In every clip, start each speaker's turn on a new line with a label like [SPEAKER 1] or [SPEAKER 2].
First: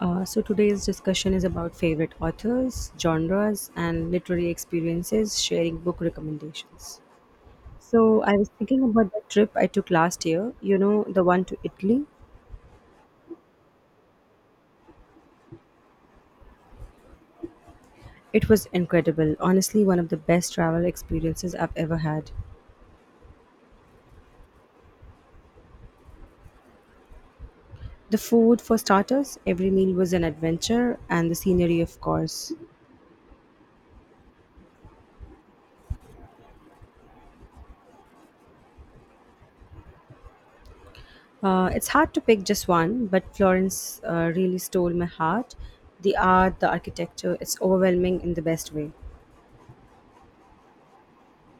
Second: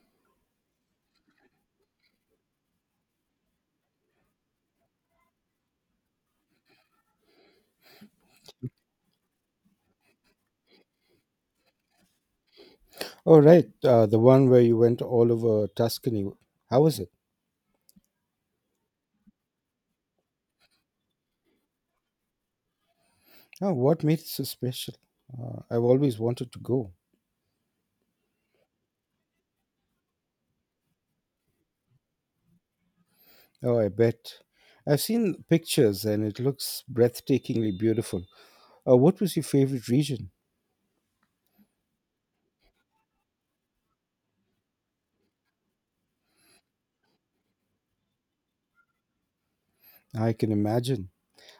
[SPEAKER 1] So today's discussion is about favorite authors, genres, and literary experiences, sharing book recommendations. So I was thinking about the trip I took last year, you know, the one to Italy.
[SPEAKER 2] Oh, right. The one where you went all over Tuscany. How was it?
[SPEAKER 1] It was incredible, honestly, one of the best travel experiences I've ever had.
[SPEAKER 2] Oh, what made it so special? I've always wanted to go.
[SPEAKER 1] The food, for starters, every meal was an adventure, and the scenery, of course.
[SPEAKER 2] Oh, I bet. I've seen pictures and it looks breathtakingly beautiful. What was your favorite region?
[SPEAKER 1] It's hard to pick just one, but Florence really stole my heart. The art, the architecture, it's overwhelming in the best way.
[SPEAKER 2] I can imagine.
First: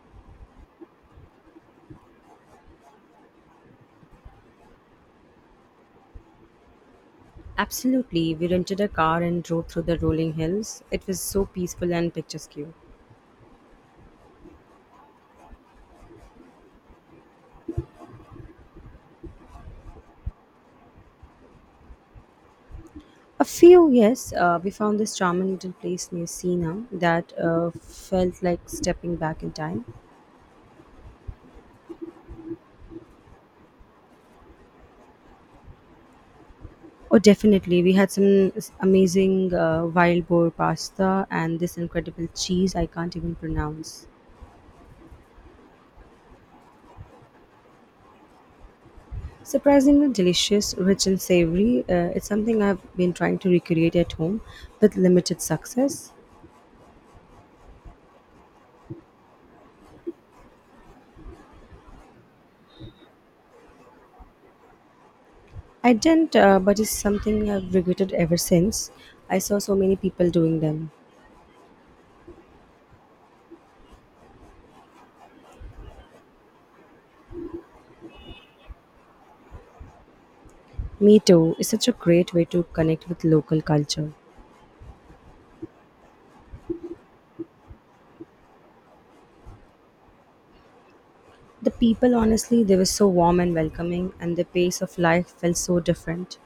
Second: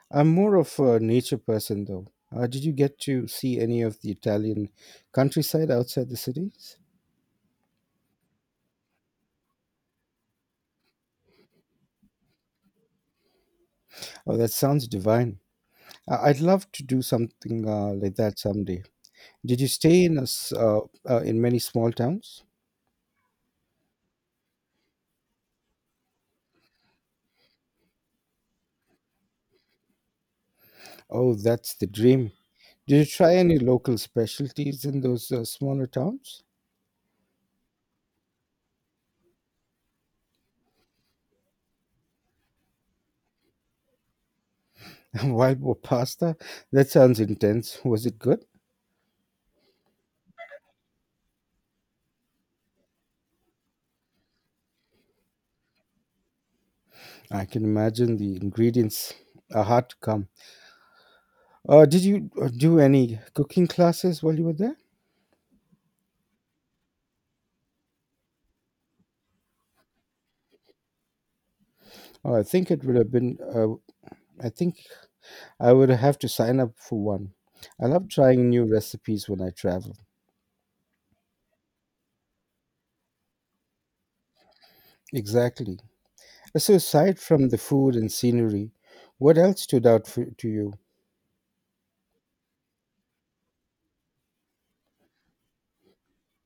[SPEAKER 2] I'm more of a nature person, though. Did you get to see any of the Italian countryside outside the cities?
[SPEAKER 1] Absolutely. We rented a car and drove through the rolling hills. It was so peaceful and picturesque.
[SPEAKER 2] Oh, that sounds divine. I'd love to do something like that someday. Did you stay in a s in many small towns?
[SPEAKER 1] A few, yes. We found this charming little place near Sina that felt like stepping back in time.
[SPEAKER 2] Oh, that's the dream. Did you try any local specialties in those smaller towns?
[SPEAKER 1] Oh, definitely. We had some amazing wild boar pasta and this incredible cheese I can't even pronounce.
[SPEAKER 2] Wild boar pasta? That sounds intense. Was it good?
[SPEAKER 1] Surprisingly delicious, rich and savory. It's something I've been trying to recreate at home with limited success.
[SPEAKER 2] I can imagine the ingredients are hard to come. Did you do any cooking classes while you were there?
[SPEAKER 1] I didn't, but it's something I've regretted ever since. I saw so many people doing them.
[SPEAKER 2] Oh, I think it would have been. I think I would have to sign up for one. I love trying new recipes when I travel.
[SPEAKER 1] Me too is such a great way to connect with local culture.
[SPEAKER 2] Exactly. So, aside from the food and scenery, what else stood out to you?
[SPEAKER 1] The people, honestly, they were so warm and welcoming, and the pace of life felt so different.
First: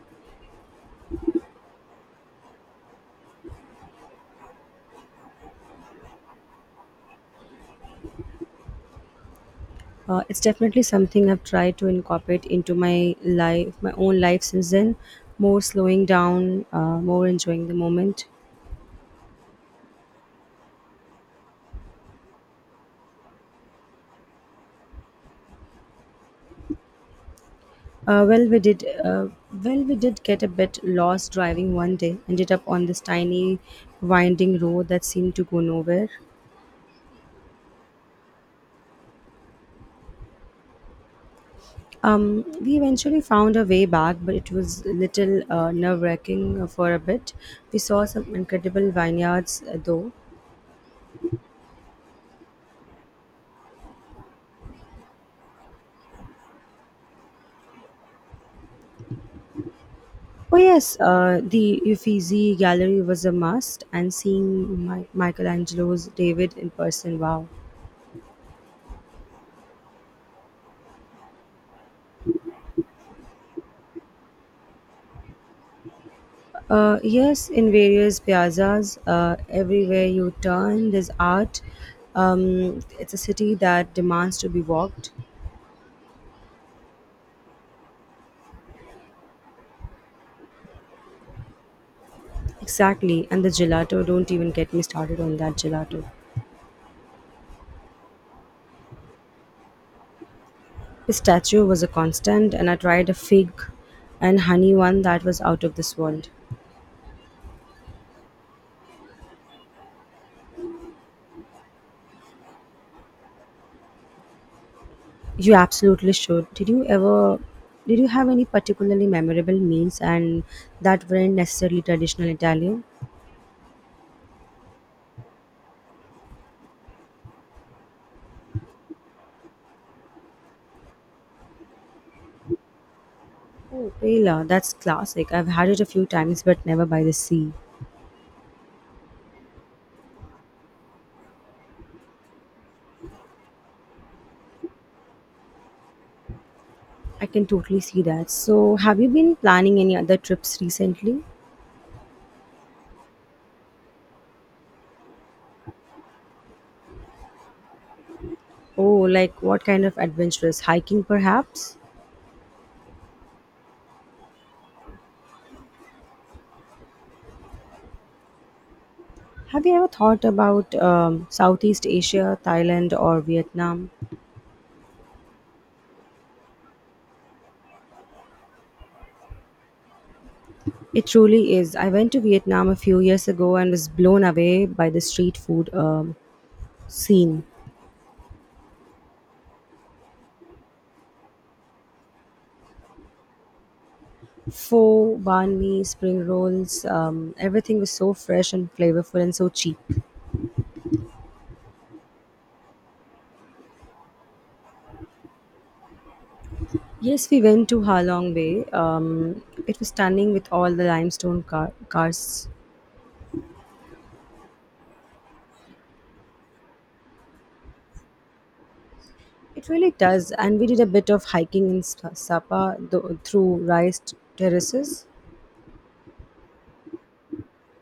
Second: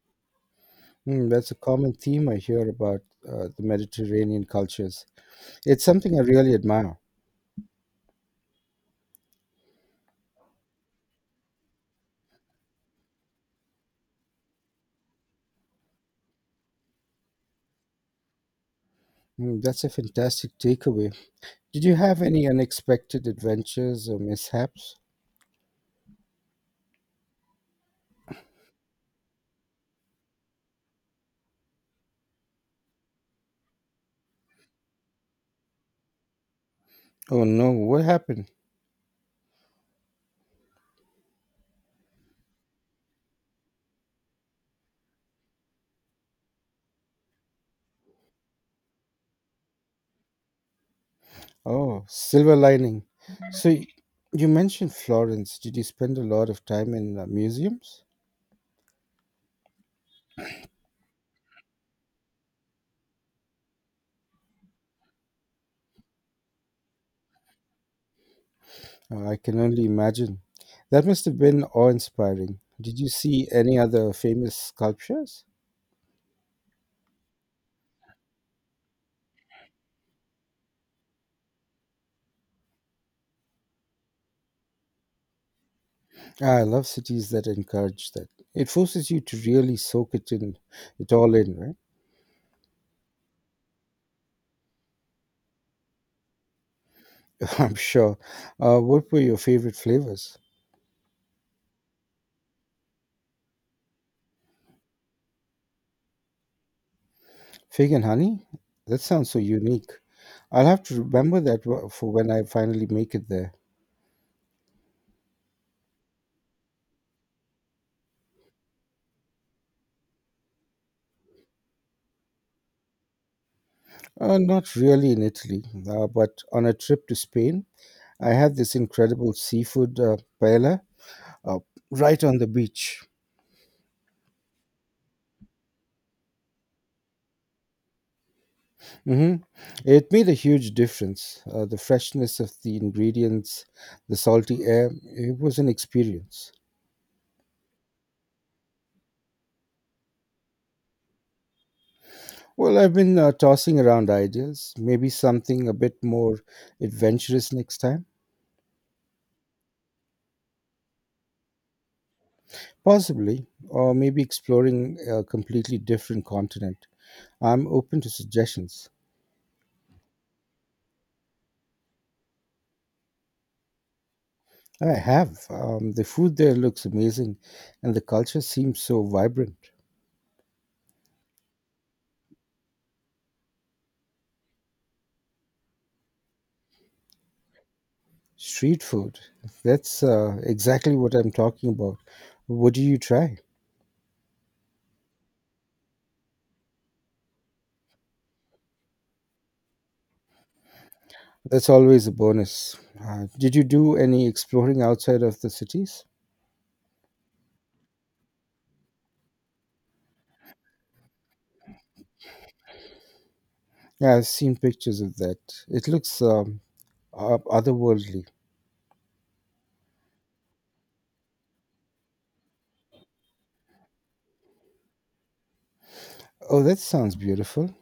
[SPEAKER 2] Hmm, that's a common theme I hear about the Mediterranean cultures. It's something I really admire.
[SPEAKER 1] It's definitely something I've tried to incorporate into my life, my own life since then. More slowing down, more enjoying the moment.
[SPEAKER 2] Hmm, that's a fantastic takeaway. Did you have any unexpected adventures or mishaps?
[SPEAKER 1] Uh, well, we did. Uh, well, we did get a bit lost driving one day. Ended up on this tiny, winding road that seemed to go nowhere.
[SPEAKER 2] Oh no, what happened?
[SPEAKER 1] We eventually found our way back, but it was a little nerve-wracking for a bit. We saw some incredible vineyards, though.
[SPEAKER 2] Oh, silver lining. So y- you mentioned Florence. Did you spend a lot of time in museums?
[SPEAKER 1] Oh yes, the Uffizi Gallery was a must, and seeing Michelangelo's David in person, wow.
[SPEAKER 2] I can only imagine. That must have been awe inspiring. Did you see any other famous sculptures?
[SPEAKER 1] Yes, in various piazzas, everywhere you turn, there's art. It's a city that demands to be walked.
[SPEAKER 2] Ah, I love cities that encourage that. It forces you to really it all in, right?
[SPEAKER 1] Exactly, and the gelato, don't even get me started on that gelato.
[SPEAKER 2] I'm sure. What were your favorite flavors?
[SPEAKER 1] His statue was a constant, and I tried a fig and honey one that was out of this world.
[SPEAKER 2] Fig and honey? That sounds so unique. I'll have to remember that for when I finally make it there.
[SPEAKER 1] You absolutely should. Did you have any particularly memorable meals and that weren't necessarily traditional Italian?
[SPEAKER 2] Not really in Italy, but on a trip to Spain, I had this incredible seafood paella uh, right on the beach.
[SPEAKER 1] Oh, paella, that's classic. I've had it a few times, but never by the sea.
[SPEAKER 2] Hmm, it made a huge difference. The freshness of the ingredients, the salty air, it was an experience.
[SPEAKER 1] I can totally see that. So, have you been planning any other trips recently?
[SPEAKER 2] Well, I've been tossing around ideas. Maybe something a bit more adventurous next time.
[SPEAKER 1] Oh, like what kind of adventures? Hiking, perhaps?
[SPEAKER 2] Possibly. Or maybe exploring a completely different continent. I'm open to suggestions.
[SPEAKER 1] Have you ever thought about Southeast Asia, Thailand, or Vietnam?
[SPEAKER 2] I have. The food there looks amazing, and the culture seems so vibrant.
[SPEAKER 1] It truly is. I went to Vietnam a few years ago and was blown away by the street food scene.
[SPEAKER 2] Street food. That's exactly what I'm talking about. What do you try?
[SPEAKER 1] Pho, banh mi, spring rolls, everything was so fresh and flavorful and so cheap.
[SPEAKER 2] That's always a bonus. Did you do any exploring outside of the cities?
[SPEAKER 1] Yes, we went to Ha Long Bay. It was stunning with all the limestone cars.
[SPEAKER 2] Yeah, I've seen pictures of that. It looks otherworldly.
[SPEAKER 1] It really does, and we did a bit of hiking in Sapa through rice terraces.
[SPEAKER 2] Oh, that sounds beautiful.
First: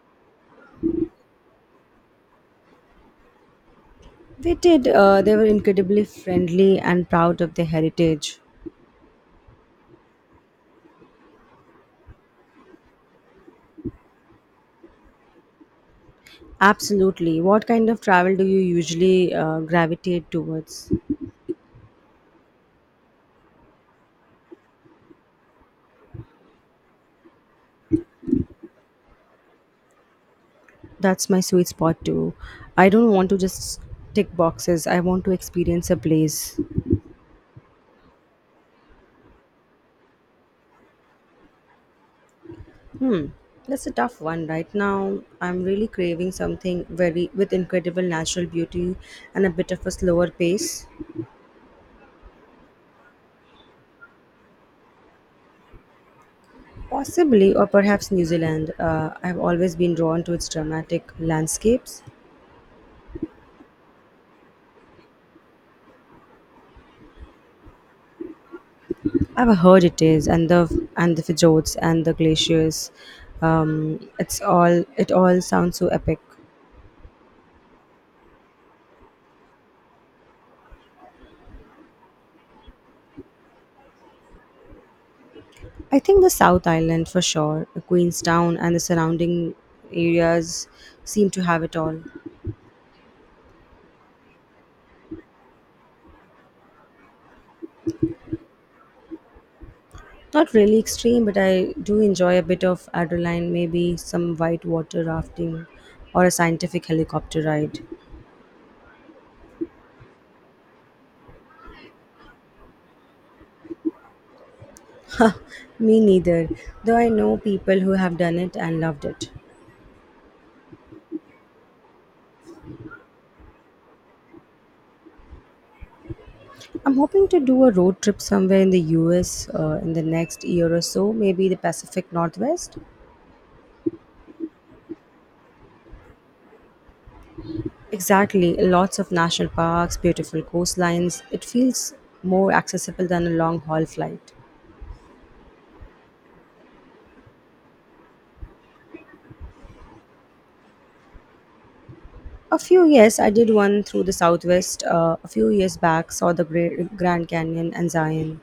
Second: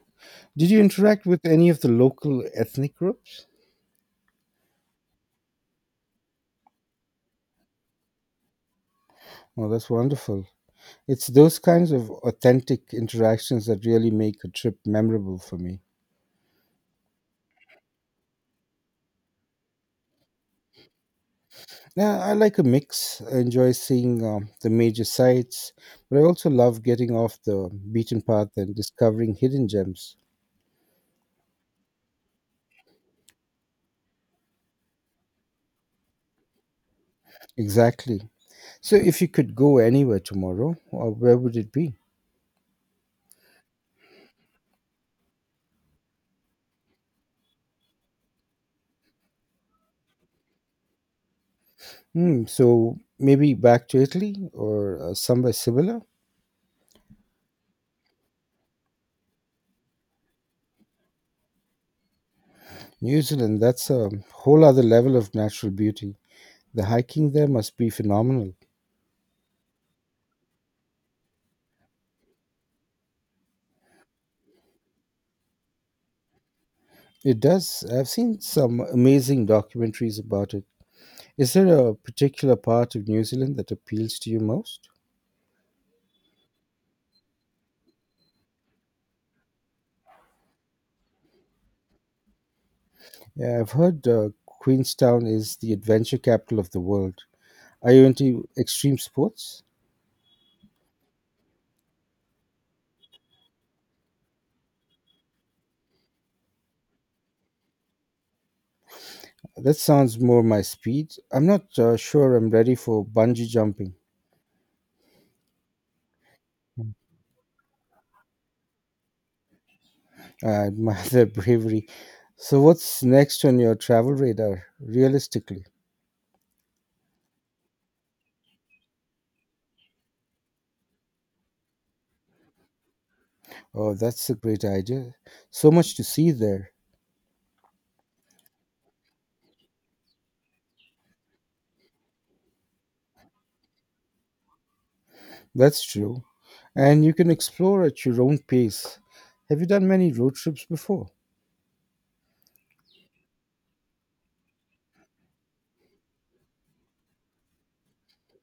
[SPEAKER 2] Did you interact with any of the local ethnic groups?
[SPEAKER 1] They did. They were incredibly friendly and proud of their heritage.
[SPEAKER 2] Oh, that's wonderful. It's those kinds of authentic interactions that really make a trip memorable for me.
[SPEAKER 1] Absolutely. What kind of travel do you usually gravitate towards?
[SPEAKER 2] Yeah, I like a mix. I enjoy seeing the major sites, but I also love getting off the beaten path and discovering hidden gems.
[SPEAKER 1] That's my sweet spot too. I don't want to just tick boxes. I want to experience a place.
[SPEAKER 2] Exactly. So, if you could go anywhere tomorrow, where would it be?
[SPEAKER 1] Hmm. That's a tough one right now. I'm really craving something very with incredible natural beauty and a bit of a slower pace.
[SPEAKER 2] Hmm, so, maybe back to Italy or somewhere similar?
[SPEAKER 1] Possibly, or perhaps New Zealand. I've always been drawn to its dramatic landscapes.
[SPEAKER 2] New Zealand, that's a whole other level of natural beauty. The hiking there must be phenomenal.
[SPEAKER 1] I've heard it is, and the fjords and the glaciers. It all sounds so epic.
[SPEAKER 2] It does. I've seen some amazing documentaries about it. Is there a particular part of New Zealand that appeals to you most?
[SPEAKER 1] I think the South Island for sure, Queenstown and the surrounding areas seem to have it all.
[SPEAKER 2] Yeah, I've heard Queenstown is the adventure capital of the world. Are you into extreme sports?
[SPEAKER 1] Not really extreme, but I do enjoy a bit of adrenaline, maybe some white water rafting or a scientific helicopter ride.
[SPEAKER 2] That sounds more my speed. I'm not sure I'm ready for bungee jumping.
[SPEAKER 1] Huh, Me neither, though I know people who have done it and loved it.
[SPEAKER 2] I admire their bravery. So, what's next on your travel radar, realistically?
[SPEAKER 1] I'm hoping to do a road trip somewhere in the US in the next year or so, maybe the Pacific Northwest.
[SPEAKER 2] Oh, that's a great idea. So much to see there.
[SPEAKER 1] Exactly, lots of national parks, beautiful coastlines. It feels more accessible than a long haul flight.
[SPEAKER 2] That's true. And you can explore at your own pace. Have you done many road trips before?
[SPEAKER 1] A few years, I did one through the Southwest a few years back, saw the Grand Canyon and Zion.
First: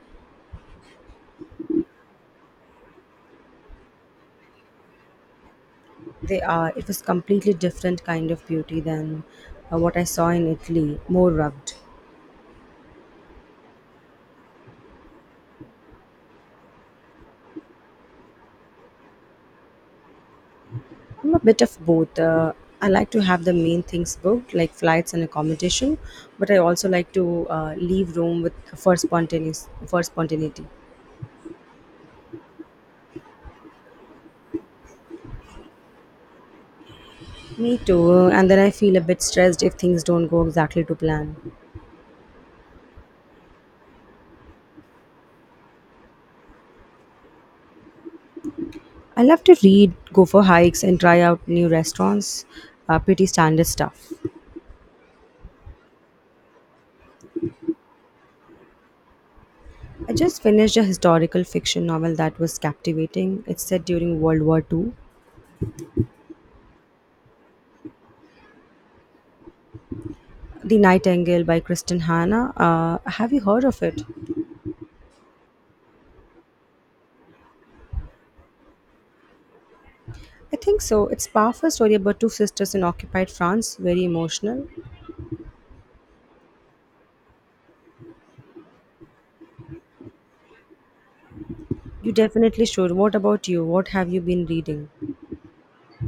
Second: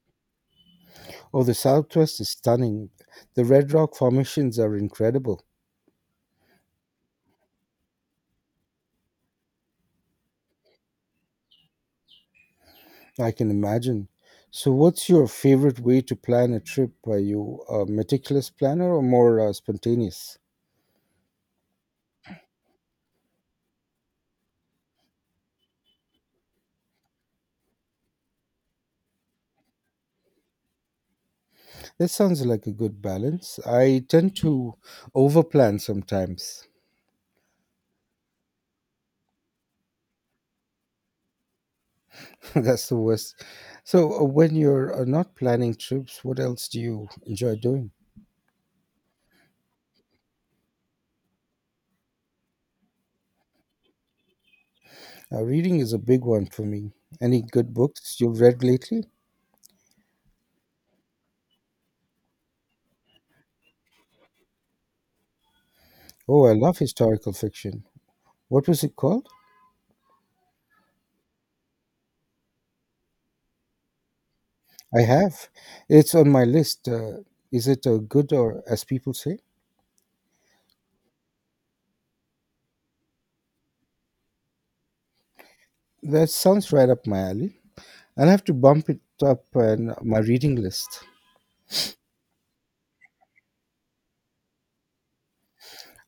[SPEAKER 2] Oh, the Southwest is stunning. The Red Rock formations are incredible.
[SPEAKER 1] They are, it was completely different kind of beauty than what I saw in Italy, more rugged.
[SPEAKER 2] I can imagine. So, what's your favorite way to plan a trip? Are you a meticulous planner or more spontaneous?
[SPEAKER 1] I'm a bit of both. I like to have the main things booked, like flights and accommodation, but I also like to leave room with for spontaneous for spontaneity.
[SPEAKER 2] That sounds like a good balance. I tend to overplan sometimes.
[SPEAKER 1] Me too. And then I feel a bit stressed if things don't go exactly to plan.
[SPEAKER 2] That's the worst. So, when you're not planning trips, what else do you enjoy doing?
[SPEAKER 1] I love to read, go for hikes, and try out new restaurants. Pretty standard stuff.
[SPEAKER 2] Reading is a big one for me. Any good books you've read lately?
[SPEAKER 1] I just finished a historical fiction novel that was captivating. It's set during World War II.
[SPEAKER 2] Oh, I love historical fiction. What was it called?
[SPEAKER 1] The Nightingale by Kristen Hanna. Have you heard of it?
[SPEAKER 2] I have. It's on my list. Is it good or as people say?
[SPEAKER 1] I think so. It's powerful story about two sisters in occupied France. Very emotional.
[SPEAKER 2] That sounds right up my alley. I'll have to bump it up on my reading list.
[SPEAKER 1] You definitely should. What about you? What have you been reading?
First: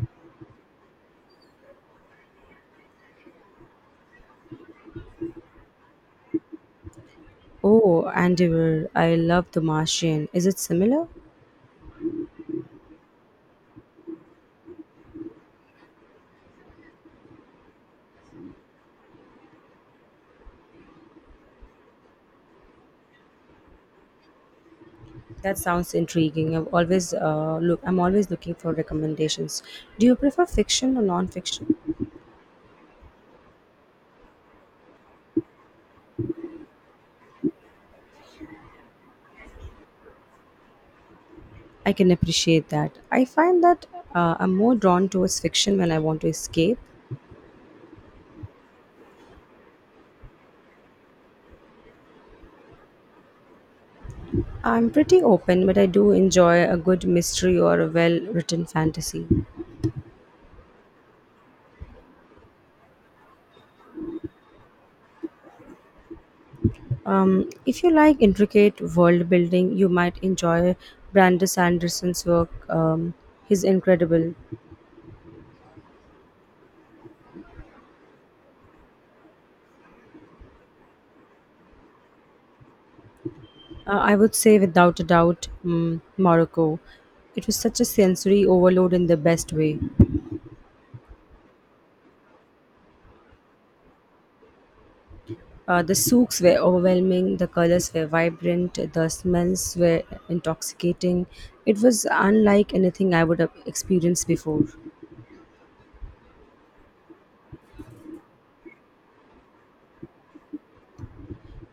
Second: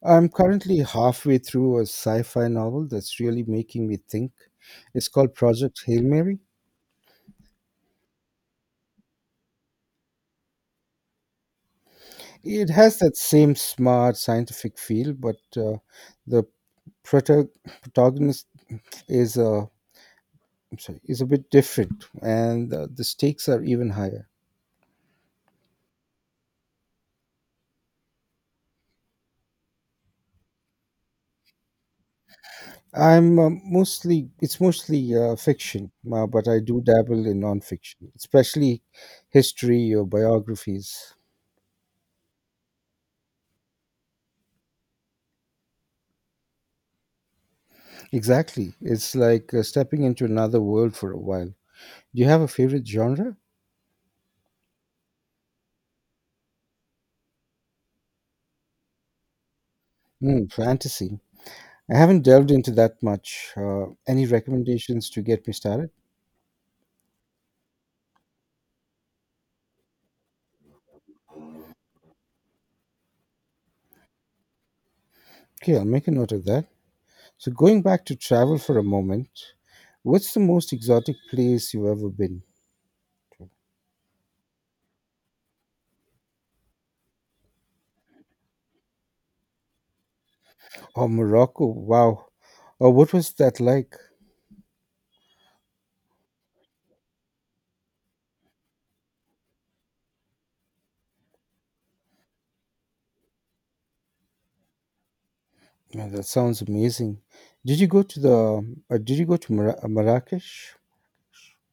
[SPEAKER 2] I'm currently halfway through a sci fi novel that's really making me think. It's called Project Hail Mary.
[SPEAKER 1] Oh, Andiver. I love The Martian. Is it similar?
[SPEAKER 2] It has that same smart scientific feel, but the prota- protagonist is a I'm sorry, is a bit different, and the stakes are even higher.
[SPEAKER 1] That sounds intriguing. I'm always looking for recommendations. Do you prefer fiction or non-fiction?
[SPEAKER 2] I'm mostly it's mostly fiction, but I do dabble in nonfiction, especially history or biographies.
[SPEAKER 1] I can appreciate that. I find that I'm more drawn towards fiction when I want to escape.
[SPEAKER 2] Exactly, it's like stepping into another world for a while. Do you have a favorite genre?
[SPEAKER 1] I'm pretty open, but I do enjoy a good mystery or a well-written fantasy.
[SPEAKER 2] Hmm, fantasy. I haven't delved into that much. Any recommendations to get me started?
[SPEAKER 1] If you like intricate world building, you might enjoy Brandis Anderson's work. He's incredible.
[SPEAKER 2] Okay, I'll make a note of that. So, going back to travel for a moment, what's the most exotic place you've ever been?
[SPEAKER 1] I would say, without a doubt, Morocco. It was such a sensory overload in the best way.
[SPEAKER 2] Oh, Morocco! Wow. Oh, what was that like?
[SPEAKER 1] The souks were overwhelming, the colors were vibrant, the smells were intoxicating. It was unlike anything I would have experienced before.
[SPEAKER 2] Yeah, that sounds amazing. Did you go to the? Did you go to Marrakesh?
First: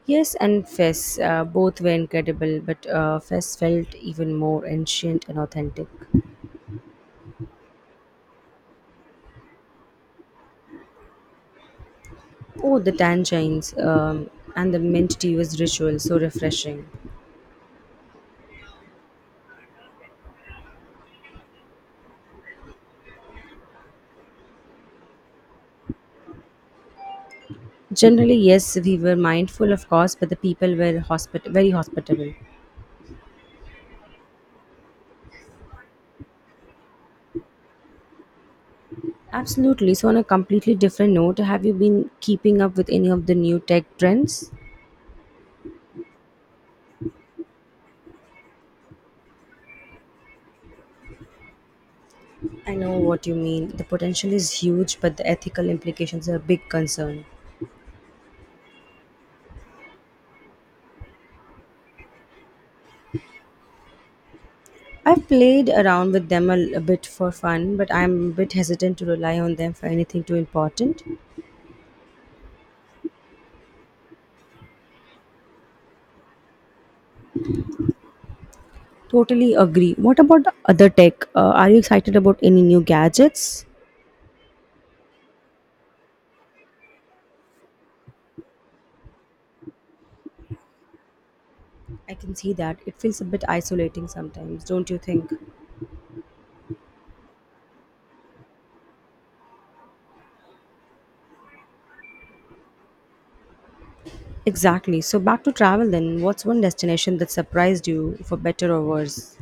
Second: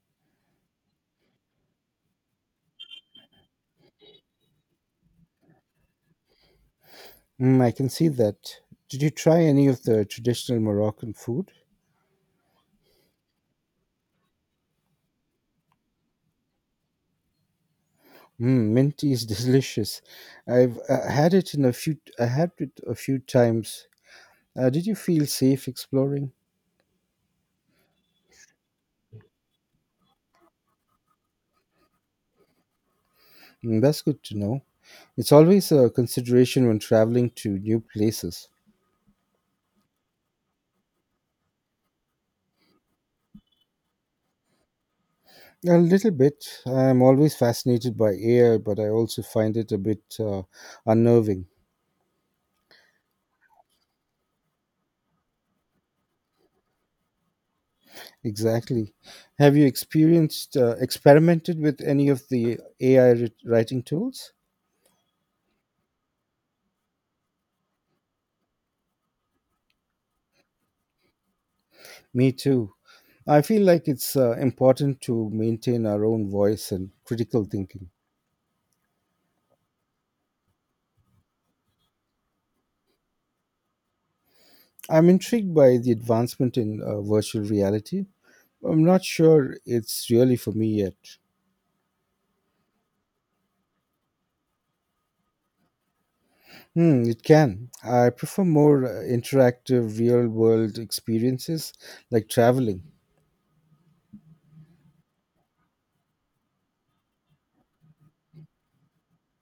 [SPEAKER 1] Yes, and Fes, both were incredible, but Fes felt even more ancient and authentic.
[SPEAKER 2] Mm, I can see that. Did you try any of the traditional Moroccan food?
[SPEAKER 1] Oh, the tangines and the mint tea was ritual, so refreshing.
[SPEAKER 2] Mm, mint tea is delicious. I've had it in a few. I had it a few times. Did you feel safe exploring?
[SPEAKER 1] Generally, yes, we were mindful, of course, but the people were very hospitable.
[SPEAKER 2] Mm, that's good to know. It's always a consideration when traveling to new places.
[SPEAKER 1] Absolutely. So, on a completely different note, have you been keeping up with any of the new tech trends?
[SPEAKER 2] A little bit. I'm always fascinated by air, but I also find it a bit unnerving.
[SPEAKER 1] I know what you mean. The potential is huge, but the ethical implications are a big concern.
[SPEAKER 2] Exactly. Have you experimented with any of the AI writing tools?
[SPEAKER 1] I've played around with them a bit for fun, but I'm a bit hesitant to rely on them for anything too important.
[SPEAKER 2] Me too. I feel like it's important to maintain our own voice and critical thinking.
[SPEAKER 1] Totally agree. What about the other tech? Are you excited about any new gadgets?
[SPEAKER 2] I'm intrigued by the advancement in virtual reality. I'm not sure it's really for me yet.
[SPEAKER 1] I can see that. It feels a bit isolating sometimes, don't you think?
[SPEAKER 2] Hmm, it can. I prefer more interactive real world experiences like traveling.
[SPEAKER 1] Exactly. So, back to travel then. What's one destination that surprised you, for better or worse?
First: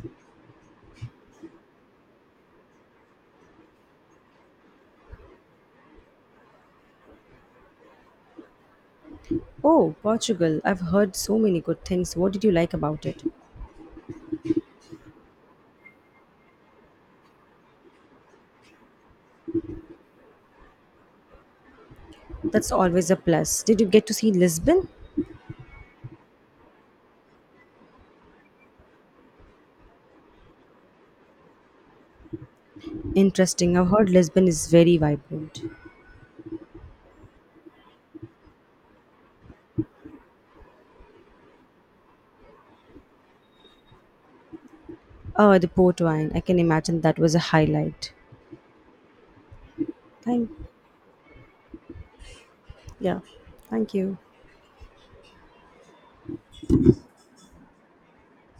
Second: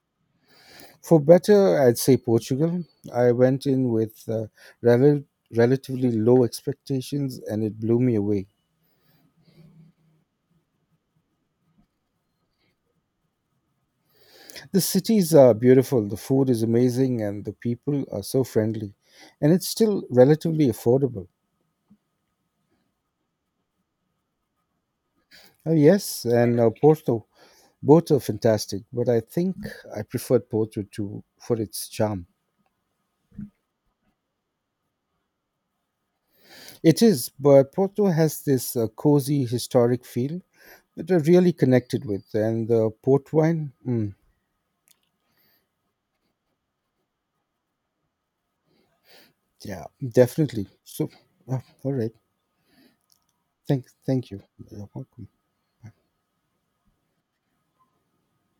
[SPEAKER 2] For better, I'd say Portugal. I went in with rel- relatively low expectations and it blew me away.
[SPEAKER 1] Oh, Portugal. I've heard so many good things. What did you like about it?
[SPEAKER 2] The cities are beautiful, the food is amazing, and the people are so friendly. And it's still relatively affordable.
[SPEAKER 1] That's always a plus. Did you get to see Lisbon?
[SPEAKER 2] Yes, and Porto. Both are fantastic, but I think I preferred Porto to for its charm.
[SPEAKER 1] Interesting. I've heard Lisbon is very vibrant.
[SPEAKER 2] It is, but Porto has this cozy historic feel that I really connected with, and the port wine. Mm,
[SPEAKER 1] Oh, the port wine. I can imagine that was a highlight.
[SPEAKER 2] yeah,
[SPEAKER 1] Thank,
[SPEAKER 2] definitely. So, yeah, all right.
[SPEAKER 1] yeah. Thank you.
[SPEAKER 2] Thank you. You're welcome.